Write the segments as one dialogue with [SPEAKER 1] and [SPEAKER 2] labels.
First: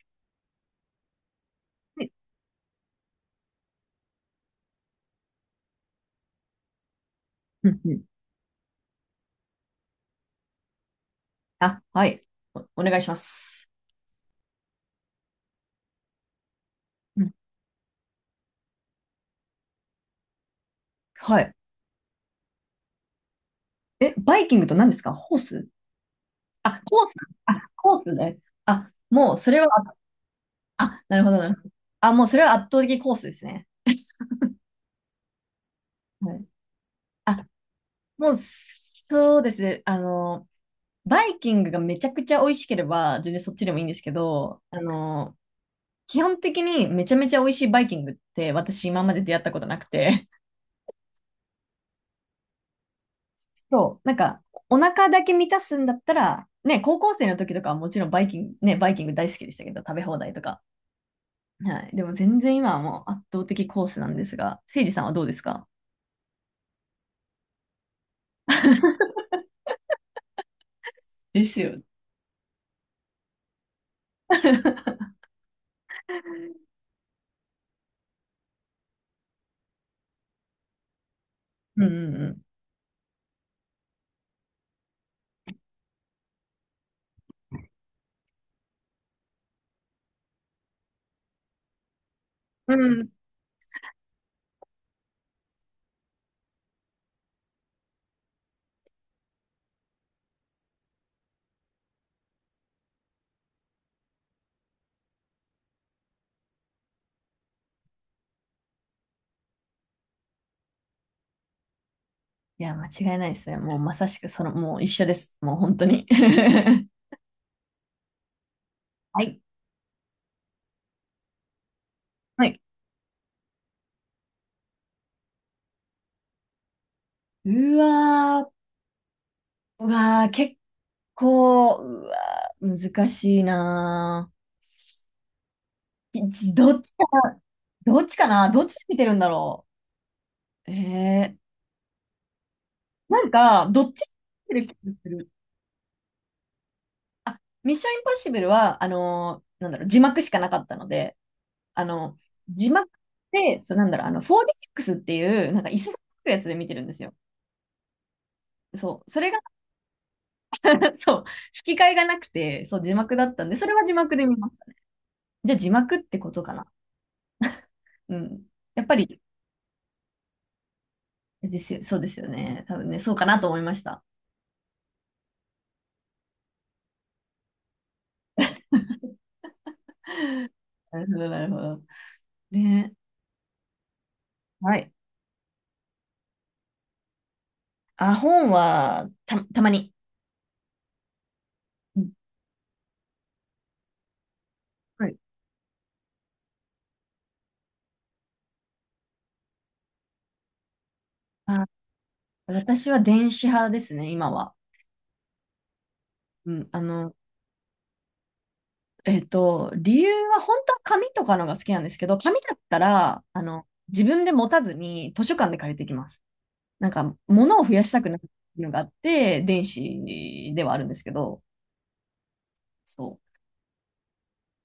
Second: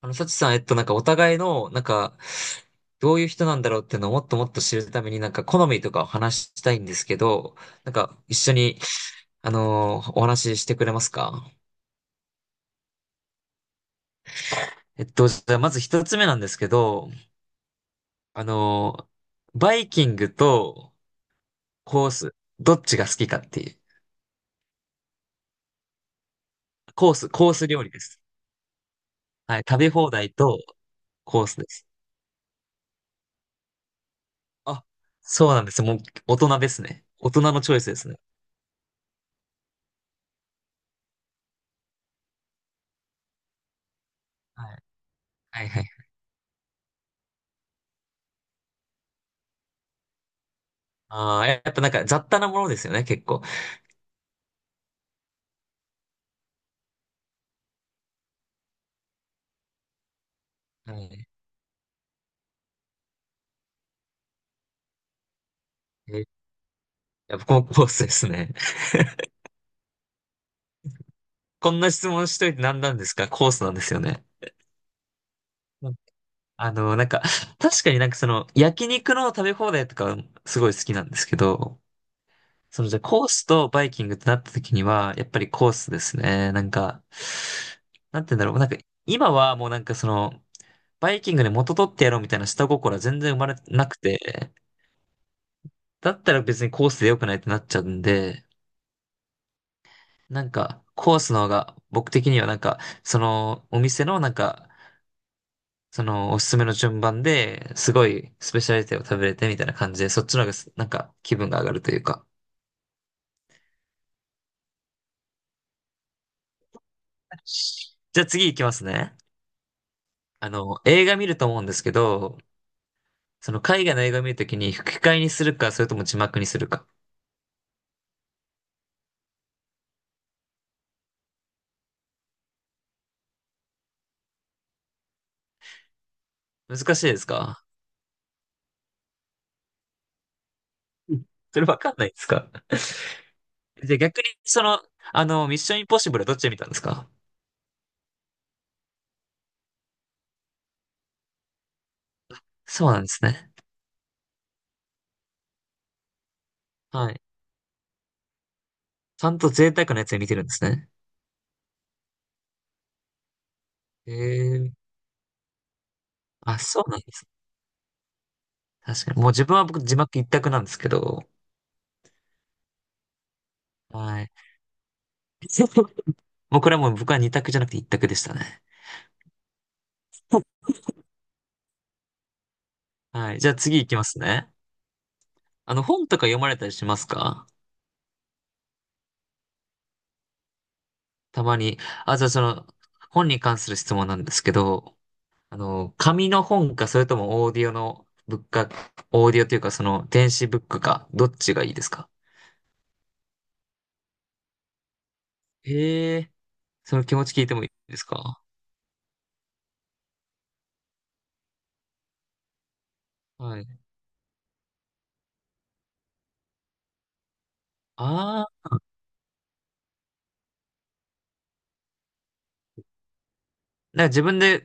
[SPEAKER 1] サチさん、なんかお互いの、なんか、どういう人なんだろうっていうのをもっともっと知るために、なんか好みとかを話したいんですけど、
[SPEAKER 2] うんう
[SPEAKER 1] なん
[SPEAKER 2] ん。
[SPEAKER 1] か一緒に、お話ししてくれますか？
[SPEAKER 2] あ、はい。お願いします。
[SPEAKER 1] じゃあまず一つ目なんですけど、
[SPEAKER 2] うん。
[SPEAKER 1] あのバイキングと
[SPEAKER 2] はい。
[SPEAKER 1] コース、どっちが好きかっていう。
[SPEAKER 2] え、バイキングと何ですか？ホース？あ、コー
[SPEAKER 1] コ
[SPEAKER 2] ス。
[SPEAKER 1] ース、コー
[SPEAKER 2] あ、
[SPEAKER 1] ス料理
[SPEAKER 2] コ
[SPEAKER 1] で
[SPEAKER 2] ース
[SPEAKER 1] す。
[SPEAKER 2] ね。あ、もうそ
[SPEAKER 1] は
[SPEAKER 2] れ
[SPEAKER 1] い、
[SPEAKER 2] は、
[SPEAKER 1] 食べ放題と
[SPEAKER 2] あ、なるほど、
[SPEAKER 1] コー
[SPEAKER 2] なる
[SPEAKER 1] ス
[SPEAKER 2] ほ
[SPEAKER 1] で
[SPEAKER 2] ど。
[SPEAKER 1] す。
[SPEAKER 2] あ、もうそれは圧倒的コースですね。
[SPEAKER 1] あ、そうなんです。もう
[SPEAKER 2] は
[SPEAKER 1] 大
[SPEAKER 2] い。
[SPEAKER 1] 人ですね。大人
[SPEAKER 2] あ、
[SPEAKER 1] のチョイスですね。
[SPEAKER 2] もうそうですね。あの、バイキングがめちゃくちゃ美味しければ、全然そっちでもいいんですけど、
[SPEAKER 1] は
[SPEAKER 2] あ
[SPEAKER 1] い。
[SPEAKER 2] の、
[SPEAKER 1] はいはいはい。
[SPEAKER 2] 基本的にめちゃめちゃ美味しいバイキングって私今まで出会ったことなくて、
[SPEAKER 1] ああ、やっぱなんか雑多なものですよね、結構。
[SPEAKER 2] そう、なんか、お腹だけ満たすんだったら、ね、高校生の時とかはもちろんバイキング、ね、バイキング大好きでしたけど、食べ放題とか。
[SPEAKER 1] はい。
[SPEAKER 2] はい。でも全然今はもう圧倒的コースなんですが、せいじさんはどうですか？
[SPEAKER 1] えやっぱこのコースですね。
[SPEAKER 2] です
[SPEAKER 1] こん
[SPEAKER 2] よ。
[SPEAKER 1] な質問しといて何なんですか？コースなんですよね。うん。なんか、確かになんかその、焼肉の食べ放題とかすごい好きなんですけど、
[SPEAKER 2] うん
[SPEAKER 1] そのじゃあコースとバイキングってなった時には、やっぱりコースですね。なんか、なんて言うんだろう。なんか、今はもうなんかその、バイキングで元取ってやろうみたいな下
[SPEAKER 2] うん
[SPEAKER 1] 心
[SPEAKER 2] う
[SPEAKER 1] は
[SPEAKER 2] ん。うん。
[SPEAKER 1] 全然生まれなくて、だったら別にコースで良くないってなっちゃうんで、なんか、コースの方が、僕的にはなんか、その、お店のなんか、その、おすすめの順番で、すごい、スペシャリティを食べれてみたいな感じで、そっちの方がなんか、気分が上がるというか。
[SPEAKER 2] いや、間違いないですね。もうまさしくその、もう一緒です。もう本当に。
[SPEAKER 1] じゃあ次行きますね。
[SPEAKER 2] はい。
[SPEAKER 1] 映画見ると思うんですけど、
[SPEAKER 2] はい。
[SPEAKER 1] その、海外の映画見るときに、吹き替えにするか、それとも字幕にするか。
[SPEAKER 2] うわー、うわー、結構、うわー、難しいなー。いど
[SPEAKER 1] 難
[SPEAKER 2] っち
[SPEAKER 1] し
[SPEAKER 2] か、
[SPEAKER 1] いですか？
[SPEAKER 2] どっちかなどっち見てるんだろう。
[SPEAKER 1] うん。それわかんないですか？
[SPEAKER 2] なんか、どっ
[SPEAKER 1] で、
[SPEAKER 2] ち
[SPEAKER 1] 逆に、
[SPEAKER 2] に
[SPEAKER 1] そ
[SPEAKER 2] 見てる
[SPEAKER 1] の、
[SPEAKER 2] 気がする。
[SPEAKER 1] ミッションインポッシブルはどっちで見たんですか？
[SPEAKER 2] あ、ミッションインポッシブルは、なんだろう、字幕しかなかったので、あの、字
[SPEAKER 1] そ
[SPEAKER 2] 幕
[SPEAKER 1] うなんですね。
[SPEAKER 2] で、そう、なんだろう、あの、4DX っていう、なんか椅子がつくやつで見てるんです
[SPEAKER 1] は
[SPEAKER 2] よ。
[SPEAKER 1] い。
[SPEAKER 2] そう、そ
[SPEAKER 1] ち
[SPEAKER 2] れ
[SPEAKER 1] ゃ
[SPEAKER 2] が、
[SPEAKER 1] んと贅沢なやつで見てるんですね。
[SPEAKER 2] そう、吹き替えがなくて、そう、字幕だったんで、それは字
[SPEAKER 1] へ
[SPEAKER 2] 幕で見ました。
[SPEAKER 1] え。
[SPEAKER 2] じゃあ字幕ってことか
[SPEAKER 1] あ、
[SPEAKER 2] な。
[SPEAKER 1] そうなんですね。
[SPEAKER 2] うん。やっぱ
[SPEAKER 1] 確か
[SPEAKER 2] り、
[SPEAKER 1] に。もう自分は僕字幕一択なんですけど。
[SPEAKER 2] ですよ、そうですよね。多分ね、そうかなと思いました。
[SPEAKER 1] はい。もうこれはもう僕は二択じゃなくて一択でしたね。
[SPEAKER 2] なるほど、なるほど。ね。
[SPEAKER 1] はい。じゃあ次行きますね。
[SPEAKER 2] はい。
[SPEAKER 1] 本とか読まれたりしますか？
[SPEAKER 2] あ、本はたまに。
[SPEAKER 1] たまに。
[SPEAKER 2] うん。
[SPEAKER 1] あ、じゃあその、本に関する質問なんですけど、
[SPEAKER 2] はい。
[SPEAKER 1] 紙の本か、それともオーディオのブックか、オーディオというかその電子ブックか、どっちがいいですか？
[SPEAKER 2] 私は電子派ですね、今は。
[SPEAKER 1] へえ、
[SPEAKER 2] うん、あ
[SPEAKER 1] その
[SPEAKER 2] の、
[SPEAKER 1] 気持ち聞いてもいいですか？
[SPEAKER 2] 理由は本当は紙とかのが好きなんですけど、紙だったら、あ
[SPEAKER 1] は
[SPEAKER 2] の、
[SPEAKER 1] い。
[SPEAKER 2] 自分で持たずに図書館で借りてきます。なんか、物を増やしたくない
[SPEAKER 1] あ
[SPEAKER 2] の
[SPEAKER 1] あ、
[SPEAKER 2] があって、電子ではあるんですけど、そ
[SPEAKER 1] なんか自分で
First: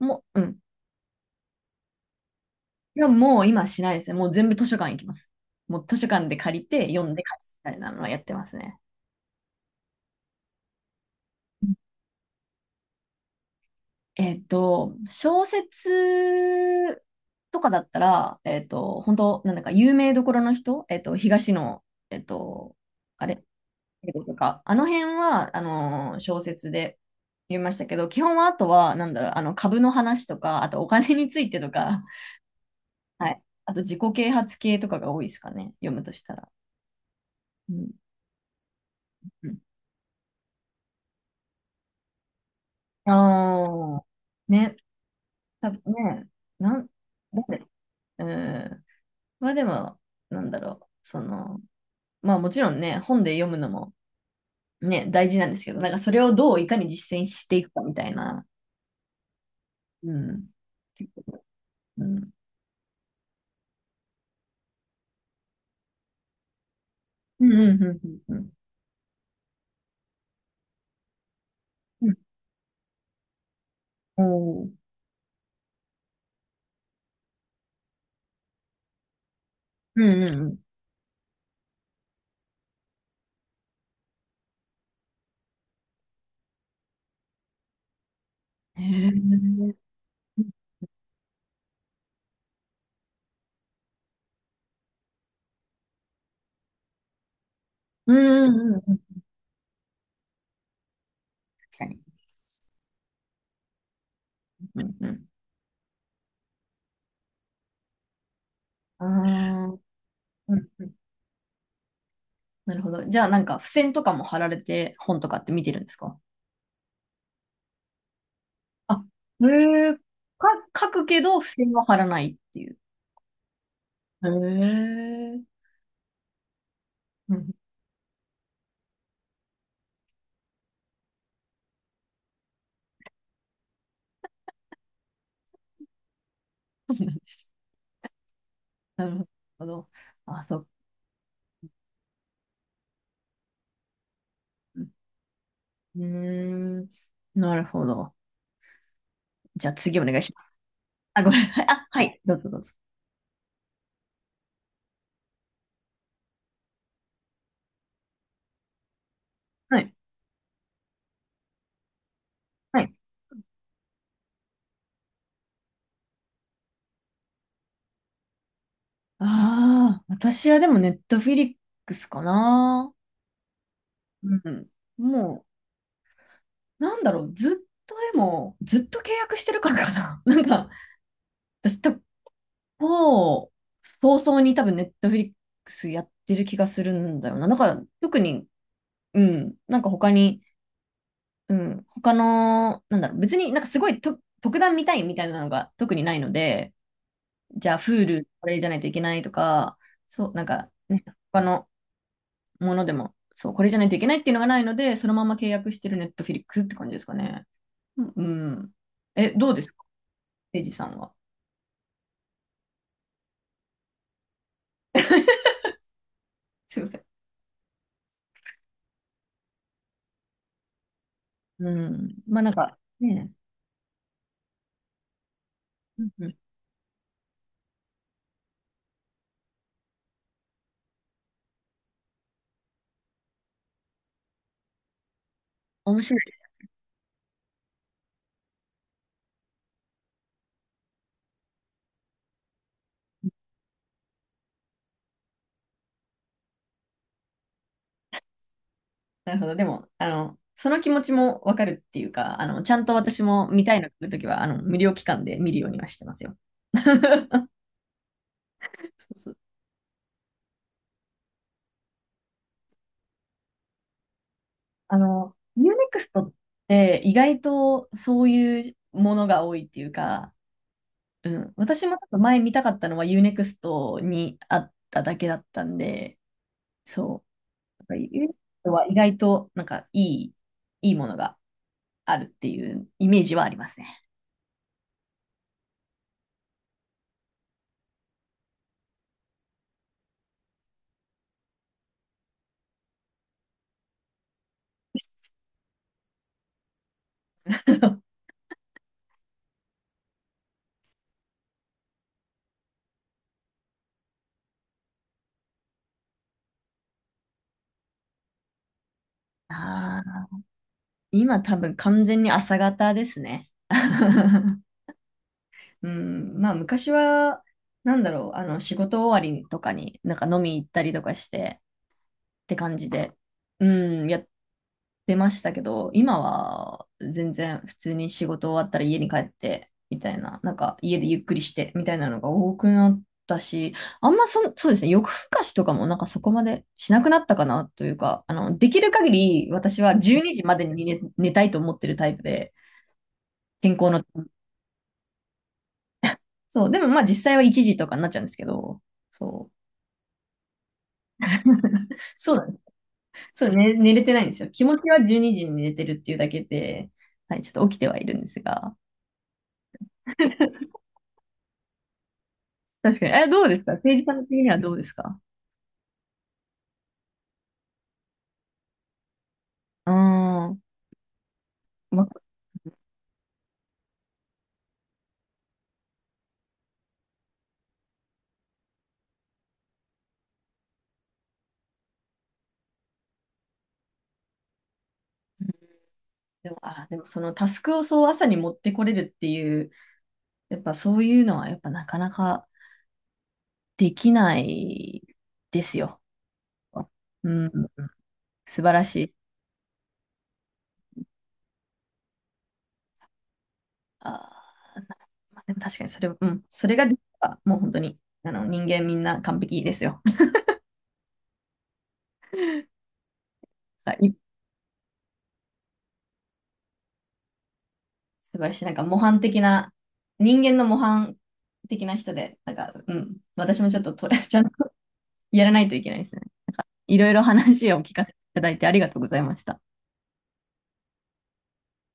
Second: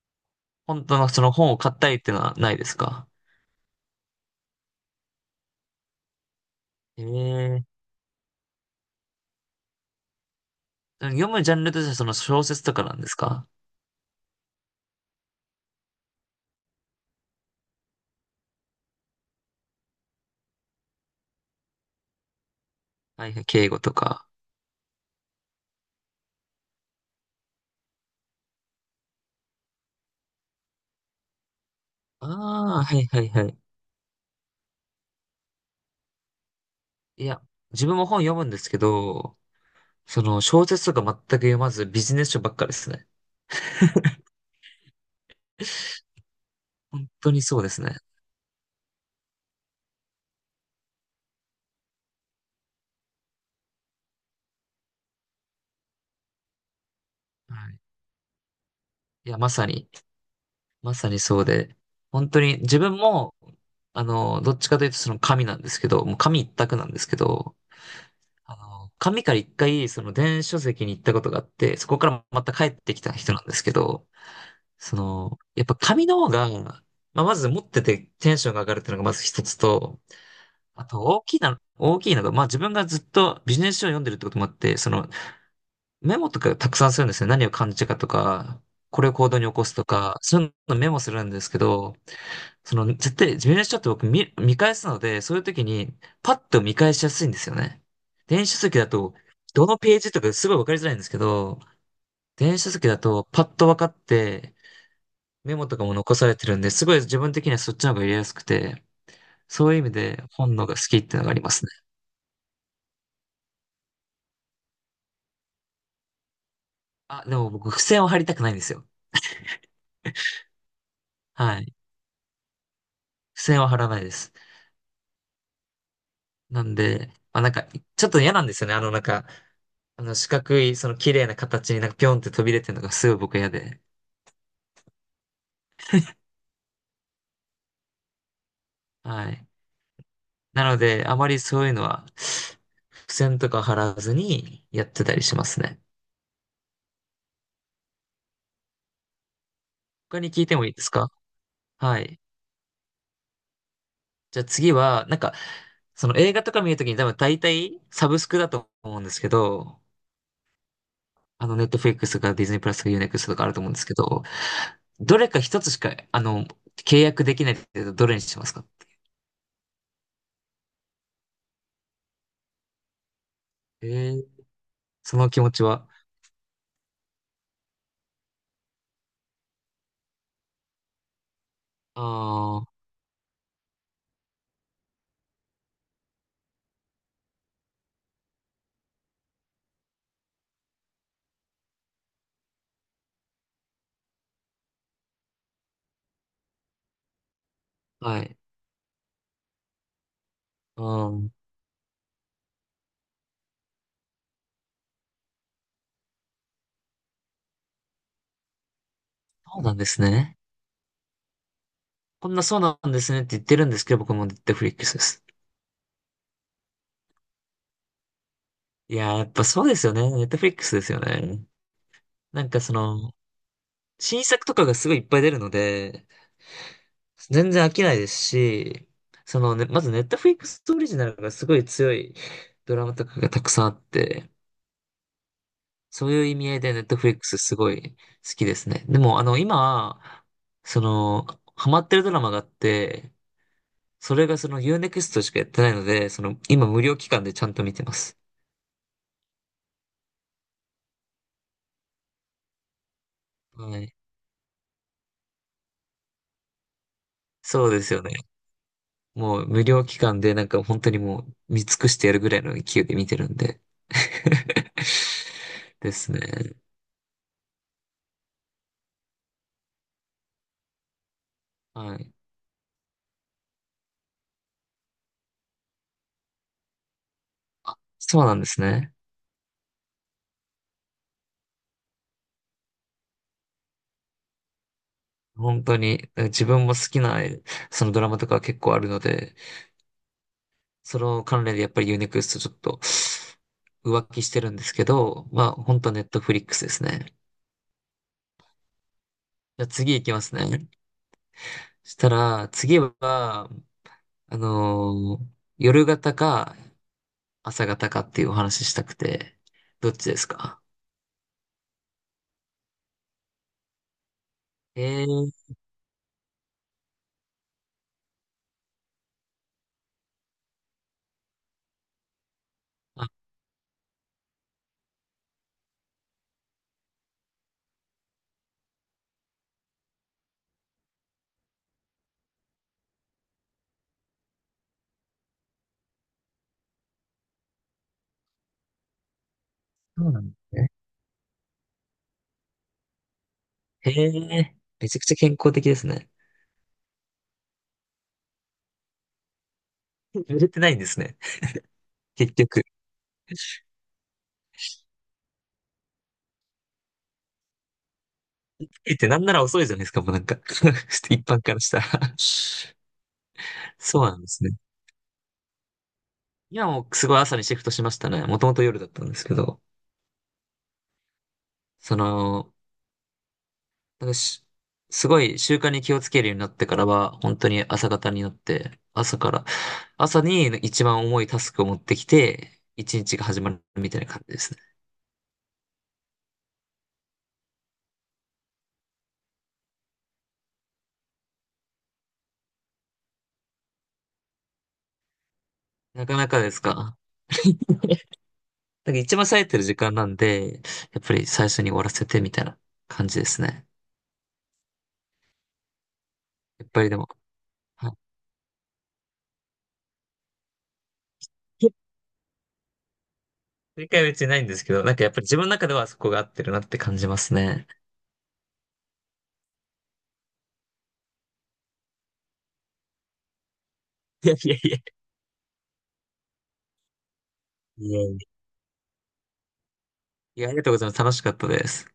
[SPEAKER 2] う。もう、うん。
[SPEAKER 1] 本当のその本を買ったりっていうのはないです
[SPEAKER 2] で
[SPEAKER 1] か？
[SPEAKER 2] ももう今はしないですね。もう全部図書館行きます。もう図書館で借りて、
[SPEAKER 1] へ
[SPEAKER 2] 読んで返す
[SPEAKER 1] え。
[SPEAKER 2] みたいなのはやってますね。
[SPEAKER 1] 読むジャンルとしてはその小説とかなんですか？
[SPEAKER 2] えっと、小説とかだったら、本当なんだか有名どころの人、東野、えっと、あ
[SPEAKER 1] はいは
[SPEAKER 2] れ、
[SPEAKER 1] い、敬語と
[SPEAKER 2] 英語
[SPEAKER 1] か。
[SPEAKER 2] とか、あの辺は、あの小説で読みましたけど、基本はあとは、なんだろう、あの、株の話とか、あとお金についてとか、
[SPEAKER 1] ああ、はい はい
[SPEAKER 2] はい。
[SPEAKER 1] はい。
[SPEAKER 2] あと自己啓発系とかが多いですかね、読むとしたら。
[SPEAKER 1] いや、
[SPEAKER 2] う
[SPEAKER 1] 自
[SPEAKER 2] ん。
[SPEAKER 1] 分も本読むんですけど、
[SPEAKER 2] うん。
[SPEAKER 1] その小説とか全く読まずビジネス書ばっかですね。
[SPEAKER 2] ああ、ね、たね、なん、
[SPEAKER 1] 本当
[SPEAKER 2] な
[SPEAKER 1] に
[SPEAKER 2] ん
[SPEAKER 1] そう
[SPEAKER 2] で、
[SPEAKER 1] ですね。
[SPEAKER 2] うん。まあでも、なんだろう、その、まあもちろんね、本で読むのもね、大事なんですけど、なんかそれをどういかに実践してい
[SPEAKER 1] は
[SPEAKER 2] く
[SPEAKER 1] い。
[SPEAKER 2] かみたいな。
[SPEAKER 1] いや、まさに、
[SPEAKER 2] うん。
[SPEAKER 1] まさにそうで、
[SPEAKER 2] う
[SPEAKER 1] 本
[SPEAKER 2] ん。
[SPEAKER 1] 当に自分も、どっちかというとその紙なんですけど、もう紙一択なんですけ
[SPEAKER 2] うん
[SPEAKER 1] ど、
[SPEAKER 2] うんうん。うん
[SPEAKER 1] 紙から一回その電子書籍に行ったことがあって、そこ
[SPEAKER 2] う
[SPEAKER 1] か
[SPEAKER 2] ん。う
[SPEAKER 1] らまた帰ってきた人なんですけど、
[SPEAKER 2] おー。
[SPEAKER 1] その、やっぱ紙の方が、まあ、まず持っててテンションが上がるっていうのがまず一つ
[SPEAKER 2] う
[SPEAKER 1] と、
[SPEAKER 2] んうん
[SPEAKER 1] あと大きいのが、まあ自分がずっとビジネス書を読んでるってこともあって、そのメモとかたくさんするんですね。何を感じたかとか、
[SPEAKER 2] うん。
[SPEAKER 1] これを行動に起こ
[SPEAKER 2] へ
[SPEAKER 1] すと
[SPEAKER 2] え。
[SPEAKER 1] か、そういうのメモするんですけど、その絶対ビジネス書って僕見返すので、そういう時にパッと見返しやすいんですよね。
[SPEAKER 2] う
[SPEAKER 1] 電
[SPEAKER 2] んう
[SPEAKER 1] 子書
[SPEAKER 2] んう
[SPEAKER 1] 籍
[SPEAKER 2] ん
[SPEAKER 1] だ
[SPEAKER 2] うん。
[SPEAKER 1] と、どのページとかすごいわかりづらいんですけど、
[SPEAKER 2] 確かに。
[SPEAKER 1] 電子書籍だとパッとわかって、
[SPEAKER 2] うんうん。
[SPEAKER 1] メモとかも残されてるんで、すごい自分的にはそっちの方が入れやすくて、
[SPEAKER 2] あ
[SPEAKER 1] そうい
[SPEAKER 2] あ。
[SPEAKER 1] う意味で本
[SPEAKER 2] う
[SPEAKER 1] の
[SPEAKER 2] ん
[SPEAKER 1] 方が好
[SPEAKER 2] うん。
[SPEAKER 1] きっていうのがありますね。
[SPEAKER 2] なるほど。じゃあなんか付箋とかも貼られて本とかって見てるんですか？
[SPEAKER 1] あ、でも僕、付箋を貼りたくないんですよ。
[SPEAKER 2] あ、へえ。か、書くけど付
[SPEAKER 1] はい。
[SPEAKER 2] 箋
[SPEAKER 1] 付
[SPEAKER 2] は貼らないっていう。
[SPEAKER 1] 箋は貼らないで
[SPEAKER 2] へ
[SPEAKER 1] す。
[SPEAKER 2] え。
[SPEAKER 1] なんで、
[SPEAKER 2] う
[SPEAKER 1] まあなん
[SPEAKER 2] ん。
[SPEAKER 1] か、ちょっと嫌なんですよね。あの四角い、その綺麗な形になんかピョンって飛び出てるのがすごい僕は嫌で。
[SPEAKER 2] なる
[SPEAKER 1] はい。
[SPEAKER 2] ほど。あ、
[SPEAKER 1] な
[SPEAKER 2] そ
[SPEAKER 1] ので、あまりそういうのは、付箋とか貼らずにやっ
[SPEAKER 2] う。
[SPEAKER 1] てたりしますね。
[SPEAKER 2] うーん。なるほど。じゃあ次お願
[SPEAKER 1] 他
[SPEAKER 2] い
[SPEAKER 1] に
[SPEAKER 2] しま
[SPEAKER 1] 聞いて
[SPEAKER 2] す。
[SPEAKER 1] もいいですか？
[SPEAKER 2] あ、ごめんなさい。あ、
[SPEAKER 1] は
[SPEAKER 2] は
[SPEAKER 1] い。
[SPEAKER 2] い。どうぞどうぞ。
[SPEAKER 1] じゃあ次は、なんか、その映画とか見るときに多分大体サブスクだと思うんですけ
[SPEAKER 2] は
[SPEAKER 1] ど、
[SPEAKER 2] い。
[SPEAKER 1] ネットフリックスとかディズニープラス
[SPEAKER 2] は
[SPEAKER 1] とか
[SPEAKER 2] い。
[SPEAKER 1] ユーネクストとかあると思うんですけど、どれか一つしか、契約できないって言うとどれにしますか？
[SPEAKER 2] ああ、私はでもネットフィリックスかな。
[SPEAKER 1] えー、
[SPEAKER 2] うん。
[SPEAKER 1] その気
[SPEAKER 2] も
[SPEAKER 1] 持ちは。
[SPEAKER 2] う、なんだろう。ずっとでも、ずっと契約してるからかな。なんか、私と、
[SPEAKER 1] ああ、
[SPEAKER 2] もう、早々に多分ネットフィリックスやってる気がするんだよな。なんか、特に、うん。なんか他に、うん。他の、なんだろう。別になんかすごいと特段見たいみたいなのが特にないので、じゃあ、
[SPEAKER 1] は
[SPEAKER 2] Hulu
[SPEAKER 1] い。
[SPEAKER 2] これじゃないといけないとか、そう、なんか、
[SPEAKER 1] う
[SPEAKER 2] ね、
[SPEAKER 1] ん。
[SPEAKER 2] 他のものでも、そう、これじゃないといけないっていうのがないので、そのまま契約してる Netflix って感じですかね。うん。うん。え、どう
[SPEAKER 1] そう
[SPEAKER 2] です
[SPEAKER 1] なん
[SPEAKER 2] か
[SPEAKER 1] ですね。
[SPEAKER 2] エイジさんは。
[SPEAKER 1] こんなそうなんですねって言ってるんですけど、僕もネットフリックスです。
[SPEAKER 2] すいません。
[SPEAKER 1] いやー、やっぱそうですよね。ネットフリックスですよね。
[SPEAKER 2] うん。まあ
[SPEAKER 1] な
[SPEAKER 2] な
[SPEAKER 1] ん
[SPEAKER 2] ん
[SPEAKER 1] かそ
[SPEAKER 2] か、
[SPEAKER 1] の、
[SPEAKER 2] ねえ、
[SPEAKER 1] 新作とかがすごいいっぱい出るの
[SPEAKER 2] う
[SPEAKER 1] で、
[SPEAKER 2] んうん、
[SPEAKER 1] 全然飽きないですし、そのね、まずネットフリックスオリジナルがすごい強いドラマとかがたくさんあって、
[SPEAKER 2] 面
[SPEAKER 1] そう
[SPEAKER 2] 白い
[SPEAKER 1] いう
[SPEAKER 2] で
[SPEAKER 1] 意
[SPEAKER 2] す。
[SPEAKER 1] 味合いでネットフリックスすごい好きですね。でも今、そのハマってるドラマがあって、それがそのユーネクストしかやってないので、その今無料期間でちゃんと見てます。
[SPEAKER 2] なるほど。でも、あの、その気持ちもわかるっていうか、あの、ちゃんと私も見た
[SPEAKER 1] は
[SPEAKER 2] いの来
[SPEAKER 1] い。
[SPEAKER 2] るときは、あの、無料期間で見るようにはしてますよ。そう。
[SPEAKER 1] そうですよね。
[SPEAKER 2] そう。
[SPEAKER 1] もう無料期間でなんか本当にもう見尽くしてやるぐらいの勢いで見てるんで。
[SPEAKER 2] あの、ユー ネ
[SPEAKER 1] で
[SPEAKER 2] クス
[SPEAKER 1] すね。
[SPEAKER 2] トって意外とそういうものが多いっていうか、うん、私
[SPEAKER 1] は
[SPEAKER 2] もちょっ
[SPEAKER 1] い。
[SPEAKER 2] と前見たかったのはユーネクストにあっただけだったんで、そう。なんか
[SPEAKER 1] そ
[SPEAKER 2] ユ
[SPEAKER 1] う
[SPEAKER 2] ーネク
[SPEAKER 1] な
[SPEAKER 2] ス
[SPEAKER 1] んです
[SPEAKER 2] トは
[SPEAKER 1] ね。
[SPEAKER 2] 意外となんかいい、いいものがあるっていうイメージはありますね。
[SPEAKER 1] 本当に、自分も好きな、そのドラマとか結構あるので、その関連でやっぱりユーネクストちょっと浮気してるんですけど、まあ本当ネットフリックスですね。じゃあ次行きますね。そしたら、次は、夜型か朝型かっていうお話ししたくて、どっ
[SPEAKER 2] あ
[SPEAKER 1] ちです
[SPEAKER 2] あ、
[SPEAKER 1] か？
[SPEAKER 2] 今多分完全に朝方ですね。
[SPEAKER 1] へえ、
[SPEAKER 2] うん、まあ昔は、なんだろう、あの仕事終わりとかになんか飲み行ったりとかして、て感じ
[SPEAKER 1] あ、
[SPEAKER 2] で、うん、やってましたけど、今は全然普通に仕事終わったら家に帰ってみたいな、なんか家でゆっくりしてみたいなのが多くなったし、あんまそん、そうですね、夜更かしとかもなんかそこまでしなくなったかなというか、あの、できる限り私は
[SPEAKER 1] そうな
[SPEAKER 2] 12
[SPEAKER 1] んで
[SPEAKER 2] 時
[SPEAKER 1] す
[SPEAKER 2] まで
[SPEAKER 1] ね。
[SPEAKER 2] に寝たいと思ってるタイプで、健康
[SPEAKER 1] へ
[SPEAKER 2] の。
[SPEAKER 1] え、めちゃくちゃ健康的ですね。
[SPEAKER 2] そう、でもまあ実際は1時とかになっちゃうんですけど、そう。
[SPEAKER 1] 売れてないんですね。結
[SPEAKER 2] そうなんです。
[SPEAKER 1] 局。
[SPEAKER 2] そう、ね、寝れてないんですよ。気持ちは12時にじに寝れてるっていうだけで、はい、ちょっと起きてはいるんですが。
[SPEAKER 1] えってなんなら遅いじゃないですか、もうなんか 一般からしたら
[SPEAKER 2] 確かに。え、どうですか政
[SPEAKER 1] そう
[SPEAKER 2] 治家
[SPEAKER 1] なん
[SPEAKER 2] の
[SPEAKER 1] で
[SPEAKER 2] 的
[SPEAKER 1] す
[SPEAKER 2] に
[SPEAKER 1] ね。
[SPEAKER 2] はどうですか？
[SPEAKER 1] 今もうすごい朝にシフトしましたね。もともと夜だったんですけど。
[SPEAKER 2] うーん。
[SPEAKER 1] そ
[SPEAKER 2] ま
[SPEAKER 1] の、なんかしすごい習慣に気をつけるようになってからは、本当に朝方になって、朝から、朝に一番重いタスクを持ってきて、一日が始まるみたいな感じですね。
[SPEAKER 2] でも、あ、でもそのタスクをそう朝に持ってこれるっていう、やっぱそういうのはやっぱなかなかできないですよ。
[SPEAKER 1] なかなかですか。
[SPEAKER 2] うん、素晴ら
[SPEAKER 1] なん
[SPEAKER 2] し
[SPEAKER 1] か
[SPEAKER 2] い。
[SPEAKER 1] 一番冴えてる時間なんで、やっぱり最初に終わらせてみたいな感じですね。
[SPEAKER 2] あー、まあでも確かにそれ、うん、そ
[SPEAKER 1] やっ
[SPEAKER 2] れ
[SPEAKER 1] ぱ
[SPEAKER 2] が
[SPEAKER 1] り
[SPEAKER 2] で
[SPEAKER 1] で
[SPEAKER 2] きれ
[SPEAKER 1] も、
[SPEAKER 2] ばもう本当
[SPEAKER 1] はい。
[SPEAKER 2] にあの人間みんな完璧ですよ。
[SPEAKER 1] 正
[SPEAKER 2] は
[SPEAKER 1] 解は
[SPEAKER 2] い。
[SPEAKER 1] 別にないんですけど、なんかやっぱり自分の中ではそこが合ってるなって感じますね。
[SPEAKER 2] 素晴らしい。なんか模範的な、人間の模範的な人で、なんか、うん、私もちょっとトレ
[SPEAKER 1] い
[SPEAKER 2] ち
[SPEAKER 1] やい
[SPEAKER 2] ゃんと
[SPEAKER 1] やいや。
[SPEAKER 2] やらないといけないですね。いろいろ話を
[SPEAKER 1] い
[SPEAKER 2] 聞
[SPEAKER 1] やい
[SPEAKER 2] かせて
[SPEAKER 1] や、
[SPEAKER 2] いただいてありがとうございました。
[SPEAKER 1] いやありがとうございます。楽しかったです。